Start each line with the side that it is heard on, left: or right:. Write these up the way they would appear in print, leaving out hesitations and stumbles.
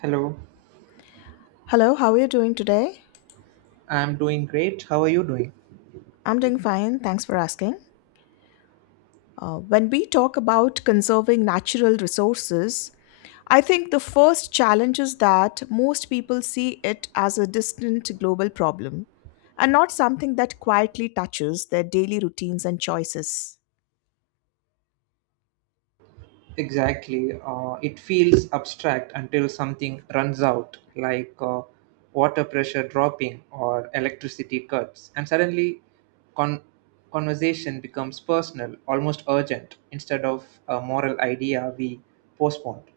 right: Hello,
left: Hello, how are you doing today?
right: I'm doing great. How are you doing?
left: I'm doing fine, thanks for asking. When we talk about conserving natural resources, I think the first challenge is that most people see it as a distant global problem and not something that quietly touches their daily routines and choices.
right: Exactly. It feels abstract until something runs out, like water pressure dropping or electricity cuts, and suddenly con- conversation becomes personal, almost urgent, instead of a moral idea we postponed.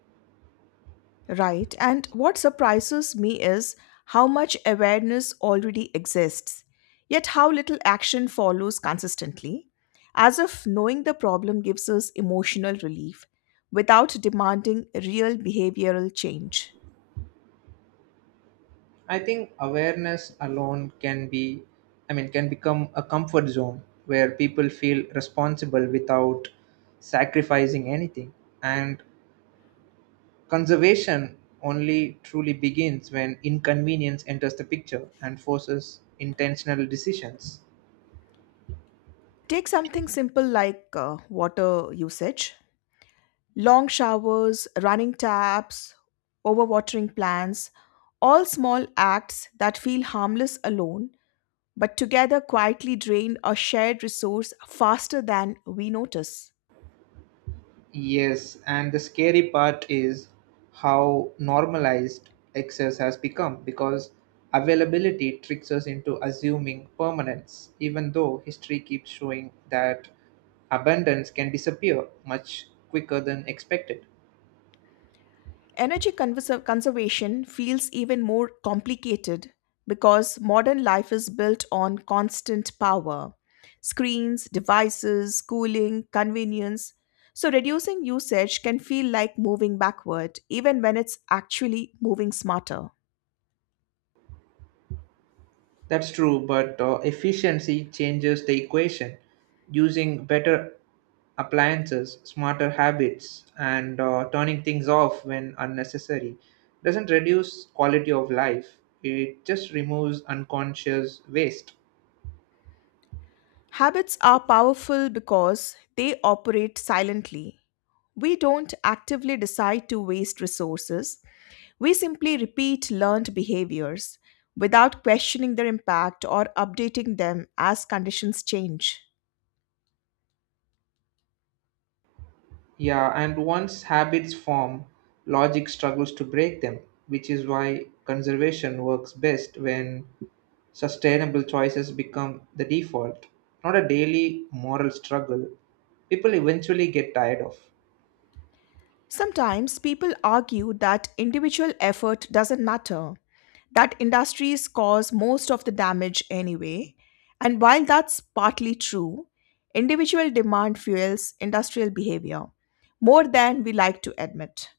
left: Right, and what surprises me is how much awareness already exists, yet how little action follows consistently, as if knowing the problem gives us emotional relief without demanding real behavioral change.
right: I think awareness alone can be, can become a comfort zone where people feel responsible without sacrificing anything. And conservation only truly begins when inconvenience enters the picture and forces intentional decisions.
left: Take something simple like water usage, long showers, running taps, overwatering plants, all small acts that feel harmless alone but together quietly drain a shared resource faster than we notice.
right: Yes, and the scary part is how normalized excess has become because availability tricks us into assuming permanence, even though history keeps showing that abundance can disappear much quicker than expected.
left: Energy conservation feels even more complicated because modern life is built on constant power, screens, devices, cooling, convenience. So, reducing usage can feel like moving backward, even when it's actually moving smarter.
right: That's true, but efficiency changes the equation. Using better appliances, smarter habits, and turning things off when unnecessary doesn't reduce quality of life. It just removes unconscious waste.
left: Habits are powerful because they operate silently. We don't actively decide to waste resources, we simply repeat learned behaviors without questioning their impact or updating them as conditions change.
right: Yeah, and once habits form, logic struggles to break them, which is why conservation works best when sustainable choices become the default, not a daily moral struggle people eventually get tired of.
left: Sometimes people argue that individual effort doesn't matter, that industries cause most of the damage anyway. And while that's partly true, individual demand fuels industrial behavior more than we like to admit.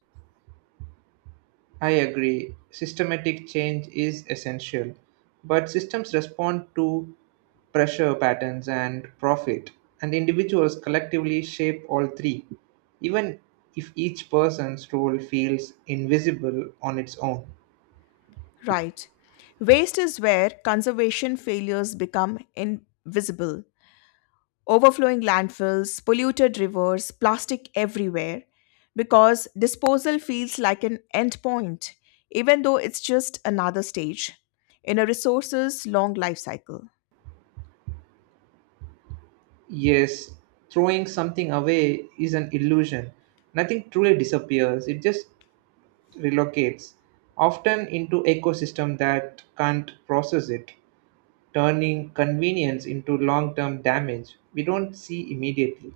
right: I agree. Systematic change is essential, but systems respond to pressure patterns and profit, and individuals collectively shape all three, even if each person's role feels invisible on its own.
left: Right. Waste is where conservation failures become invisible, overflowing landfills, polluted rivers, plastic everywhere, because disposal feels like an endpoint, even though it's just another stage in a resource's long life cycle.
right: Yes, throwing something away is an illusion. Nothing truly disappears, it just relocates, often into ecosystem that can't process it, turning convenience into long term damage we don't see immediately.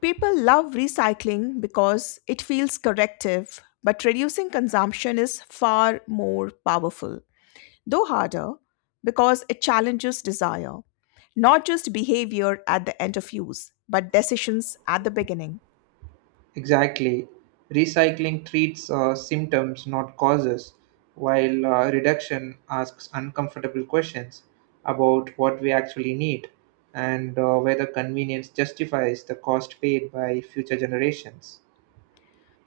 left: People love recycling because it feels corrective, but reducing consumption is far more powerful, though harder, because it challenges desire. Not just behavior at the end of use, but decisions at the beginning.
right: Exactly. Recycling treats symptoms, not causes, while reduction asks uncomfortable questions about what we actually need and whether convenience justifies the cost paid by future generations.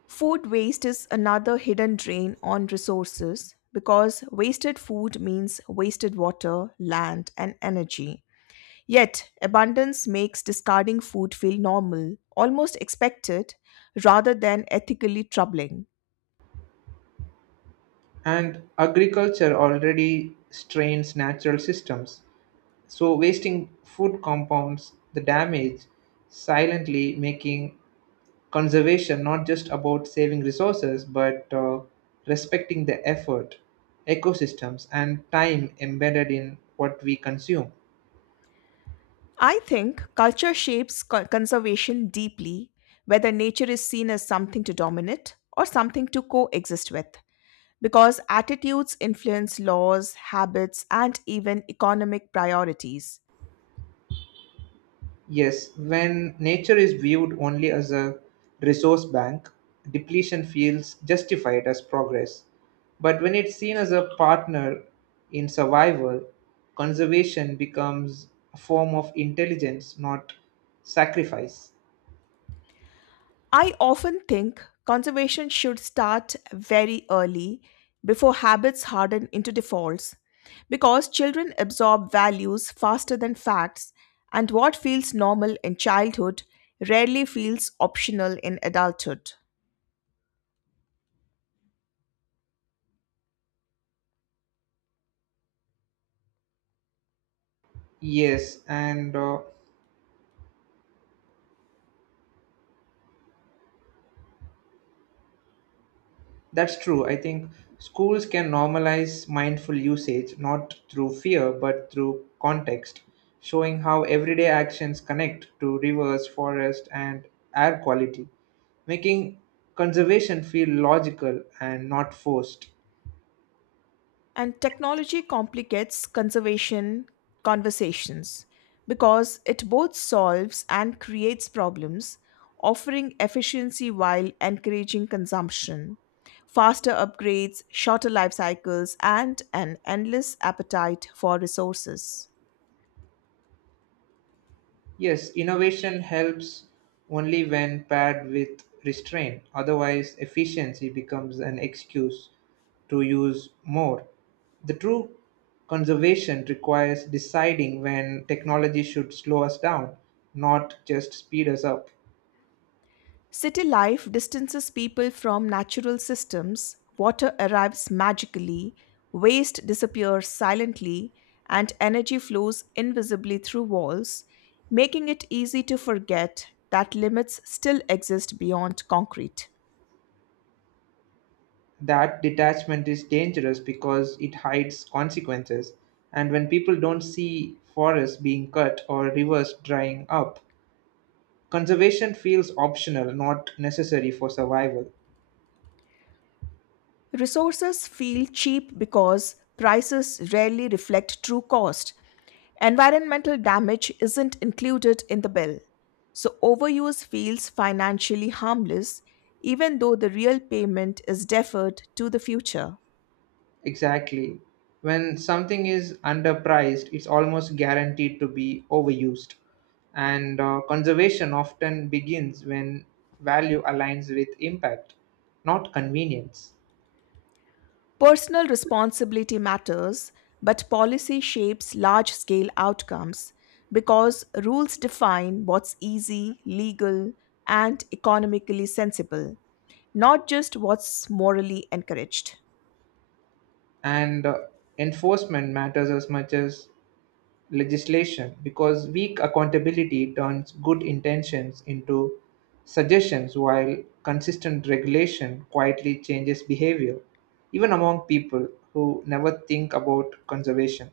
left: Food waste is another hidden drain on resources because wasted food means wasted water, land, and energy. Yet, abundance makes discarding food feel normal, almost expected, rather than ethically troubling.
right: And agriculture already strains natural systems, so wasting food compounds the damage silently, making conservation not just about saving resources but respecting the effort ecosystems and time embedded in what we consume.
left: I think culture shapes conservation deeply, whether nature is seen as something to dominate or something to coexist with, because attitudes influence laws, habits, and even economic priorities.
right: Yes, when nature is viewed only as a resource bank, depletion feels justified as progress, but when it's seen as a partner in survival, conservation becomes a form of intelligence, not sacrifice.
left: I often think conservation should start very early before habits harden into defaults because children absorb values faster than facts, and what feels normal in childhood rarely feels optional in adulthood.
right: Yes and That's true. I think schools can normalize mindful usage not through fear but through context, showing how everyday actions connect to rivers, forest, and air quality, making conservation feel logical and not forced.
left: And technology complicates conservation conversations because it both solves and creates problems, offering efficiency while encouraging consumption, faster upgrades, shorter life cycles, and an endless appetite for resources.
right: Yes, innovation helps only when paired with restraint. Otherwise, efficiency becomes an excuse to use more. The true conservation requires deciding when technology should slow us down, not just speed us up.
left: City life distances people from natural systems, water arrives magically, waste disappears silently, and energy flows invisibly through walls, making it easy to forget that limits still exist beyond concrete.
right: That detachment is dangerous because it hides consequences. And when people don't see forests being cut or rivers drying up, conservation feels optional, not necessary for survival.
left: Resources feel cheap because prices rarely reflect true cost. Environmental damage isn't included in the bill. So overuse feels financially harmless, even though the real payment is deferred to the future.
right: Exactly. When something is underpriced, it's almost guaranteed to be overused. And conservation often begins when value aligns with impact, not convenience.
left: Personal responsibility matters, but policy shapes large scale outcomes because rules define what's easy, legal, and economically sensible, not just what's morally encouraged.
right: And Enforcement matters as much as legislation because weak accountability turns good intentions into suggestions while consistent regulation quietly changes behavior, even among people who never think about conservation.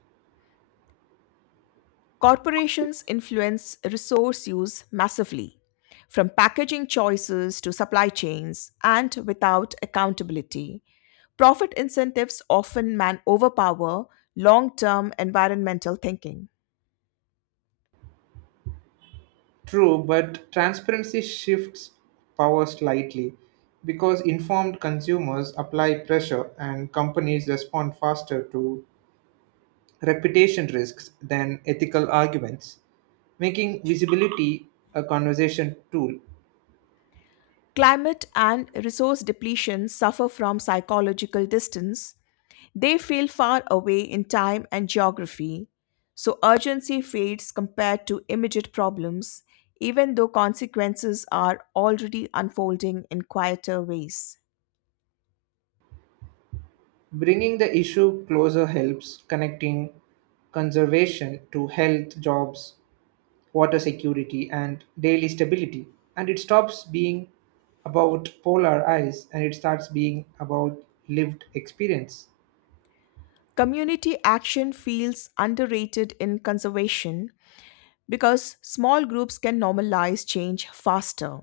left: Corporations influence resource use massively, from packaging choices to supply chains, and without accountability. Profit incentives often man overpower long term environmental thinking.
right: True, but transparency shifts power slightly because informed consumers apply pressure and companies respond faster to reputation risks than ethical arguments, making visibility a conversation tool.
left: Climate and resource depletion suffer from psychological distance. They feel far away in time and geography, so urgency fades compared to immediate problems, even though consequences are already unfolding in quieter ways.
right: Bringing the issue closer helps connecting conservation to health, jobs, water security, and daily stability. And it stops being about polar ice and it starts being about lived experience.
left: Community action feels underrated in conservation because small groups can normalize change faster.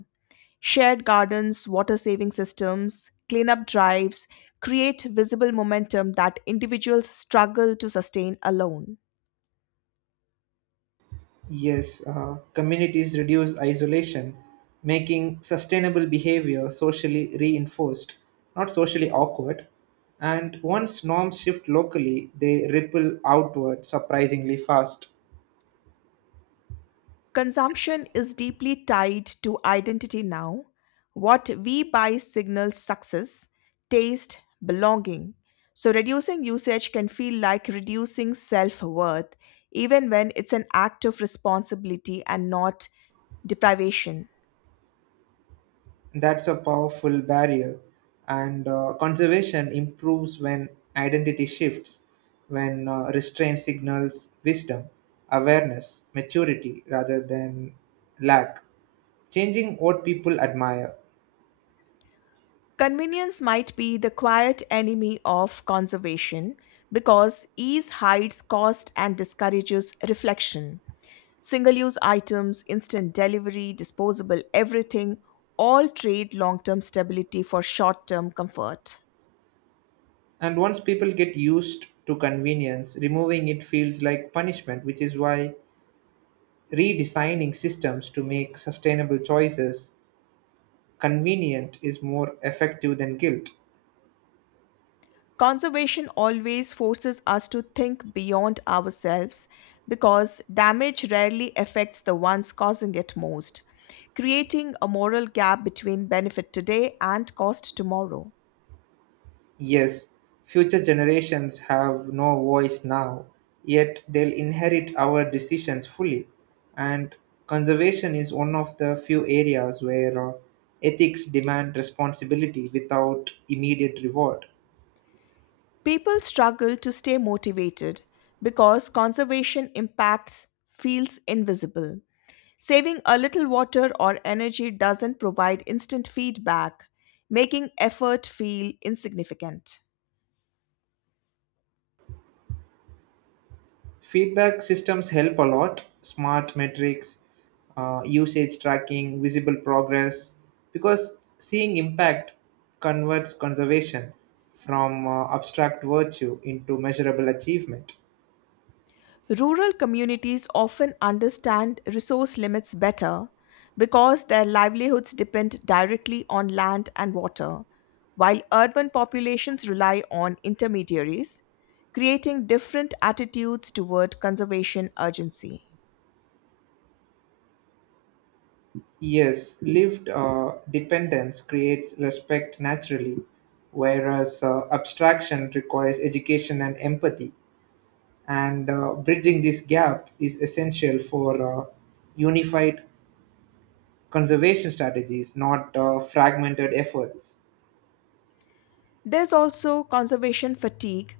left: Shared gardens, water saving systems, cleanup drives create visible momentum that individuals struggle to sustain alone.
right: Yes, communities reduce isolation, making sustainable behavior socially reinforced, not socially awkward. And once norms shift locally, they ripple outward surprisingly fast.
left: Consumption is deeply tied to identity now. What we buy signals success, taste, belonging. So, reducing usage can feel like reducing self worth, even when it's an act of responsibility and not deprivation.
right: That's a powerful barrier. And conservation improves when identity shifts, when restraint signals wisdom, awareness, maturity rather than lack, changing what people admire.
left: Convenience might be the quiet enemy of conservation because ease hides cost and discourages reflection. Single use items, instant delivery, disposable everything all trade long term stability for short term comfort.
right: And once people get used to convenience, removing it feels like punishment, which is why redesigning systems to make sustainable choices convenient is more effective than guilt.
left: Conservation always forces us to think beyond ourselves because damage rarely affects the ones causing it most, creating a moral gap between benefit today and cost tomorrow.
right: Yes, future generations have no voice now, yet they'll inherit our decisions fully. And conservation is one of the few areas where ethics demand responsibility without immediate reward.
left: People struggle to stay motivated because conservation impacts feels invisible. Saving a little water or energy doesn't provide instant feedback, making effort feel insignificant.
right: Feedback systems help a lot, smart metrics, usage tracking, visible progress, because seeing impact converts conservation from abstract virtue into measurable achievement.
left: Rural communities often understand resource limits better because their livelihoods depend directly on land and water, while urban populations rely on intermediaries, creating different attitudes toward conservation urgency.
right: Yes, lived dependence creates respect naturally, whereas abstraction requires education and empathy. And bridging this gap is essential for unified conservation strategies, not fragmented efforts.
left: There's also conservation fatigue.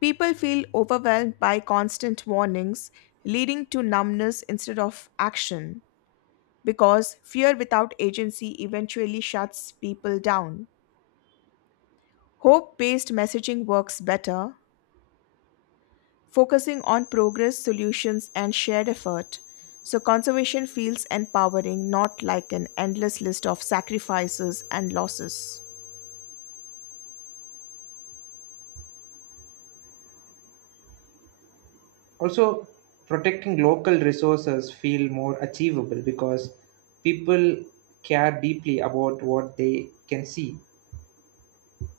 left: People feel overwhelmed by constant warnings, leading to numbness instead of action, because fear without agency eventually shuts people down. Hope based messaging works better, focusing on progress, solutions, and shared effort. So, conservation feels empowering, not like an endless list of sacrifices and losses.
right: Also, protecting local resources feel more achievable because people care deeply about what they can see,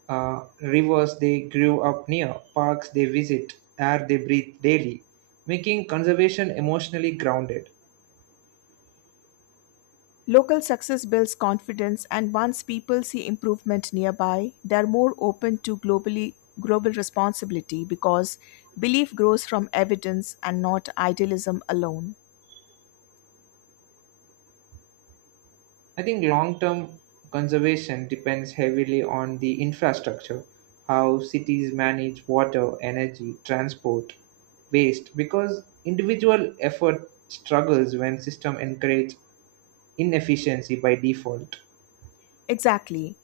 right: rivers they grew up near, parks they visit, air they breathe daily, making conservation emotionally grounded.
left: Local success builds confidence, and once people see improvement nearby, they are more open to globally global responsibility because belief grows from evidence and not idealism alone.
right: I think long term conservation depends heavily on the infrastructure, how cities manage water, energy, transport, waste, because individual effort struggles when system encourage inefficiency by default.
left: Exactly.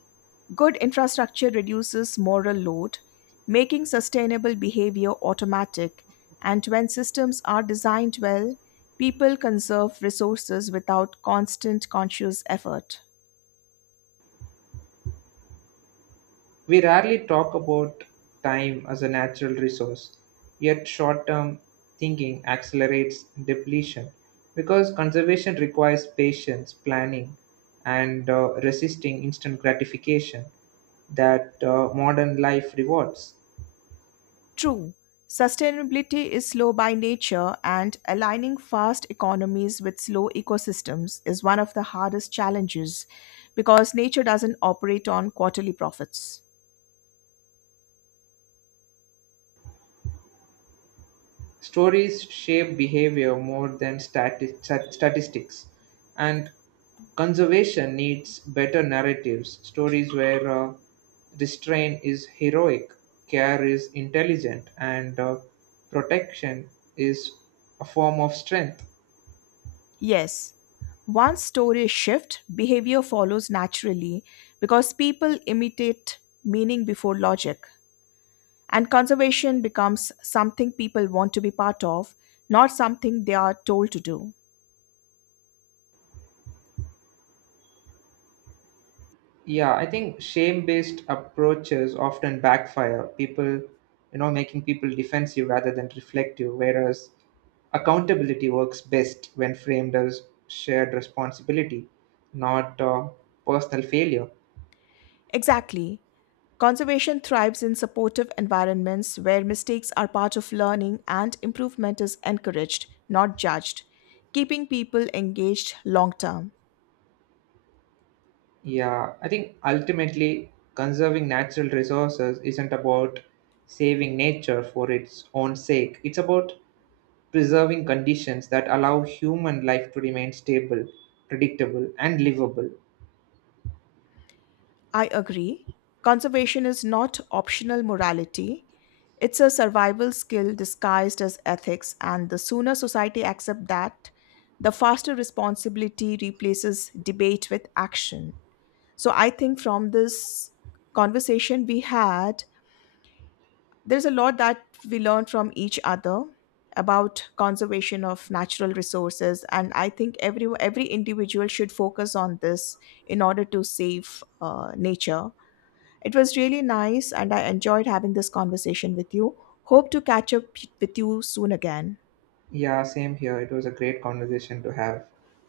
left: Good infrastructure reduces moral load, making sustainable behavior automatic, and when systems are designed well, people conserve resources without constant conscious effort.
right: We rarely talk about time as a natural resource, yet, short term thinking accelerates depletion because conservation requires patience, planning, and resisting instant gratification that modern life rewards.
left: True, sustainability is slow by nature, and aligning fast economies with slow ecosystems is one of the hardest challenges because nature doesn't operate on quarterly profits.
right: Stories shape behavior more than statistics, and conservation needs better narratives, stories where restraint is heroic, care is intelligent, and protection is a form of strength.
left: Yes, once stories shift, behavior follows naturally because people imitate meaning before logic, and conservation becomes something people want to be part of, not something they are told to do.
right: Yeah, I think shame-based approaches often backfire. People, making people defensive rather than reflective, whereas accountability works best when framed as shared responsibility, not personal failure.
left: Exactly. Conservation thrives in supportive environments where mistakes are part of learning and improvement is encouraged, not judged, keeping people engaged long term.
right: Yeah, I think ultimately conserving natural resources isn't about saving nature for its own sake. It's about preserving conditions that allow human life to remain stable, predictable, and livable.
left: I agree. Conservation is not optional morality. It's a survival skill disguised as ethics, and the sooner society accepts that, the faster responsibility replaces debate with action. So I think from this conversation we had, there's a lot that we learn from each other about conservation of natural resources, and I think every individual should focus on this in order to save nature. It was really nice and I enjoyed having this conversation with you. Hope to catch up with you soon again.
right: Yeah, same here. It was a great conversation to have.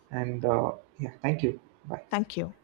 right: And yeah, thank you. Bye.
left: Thank you.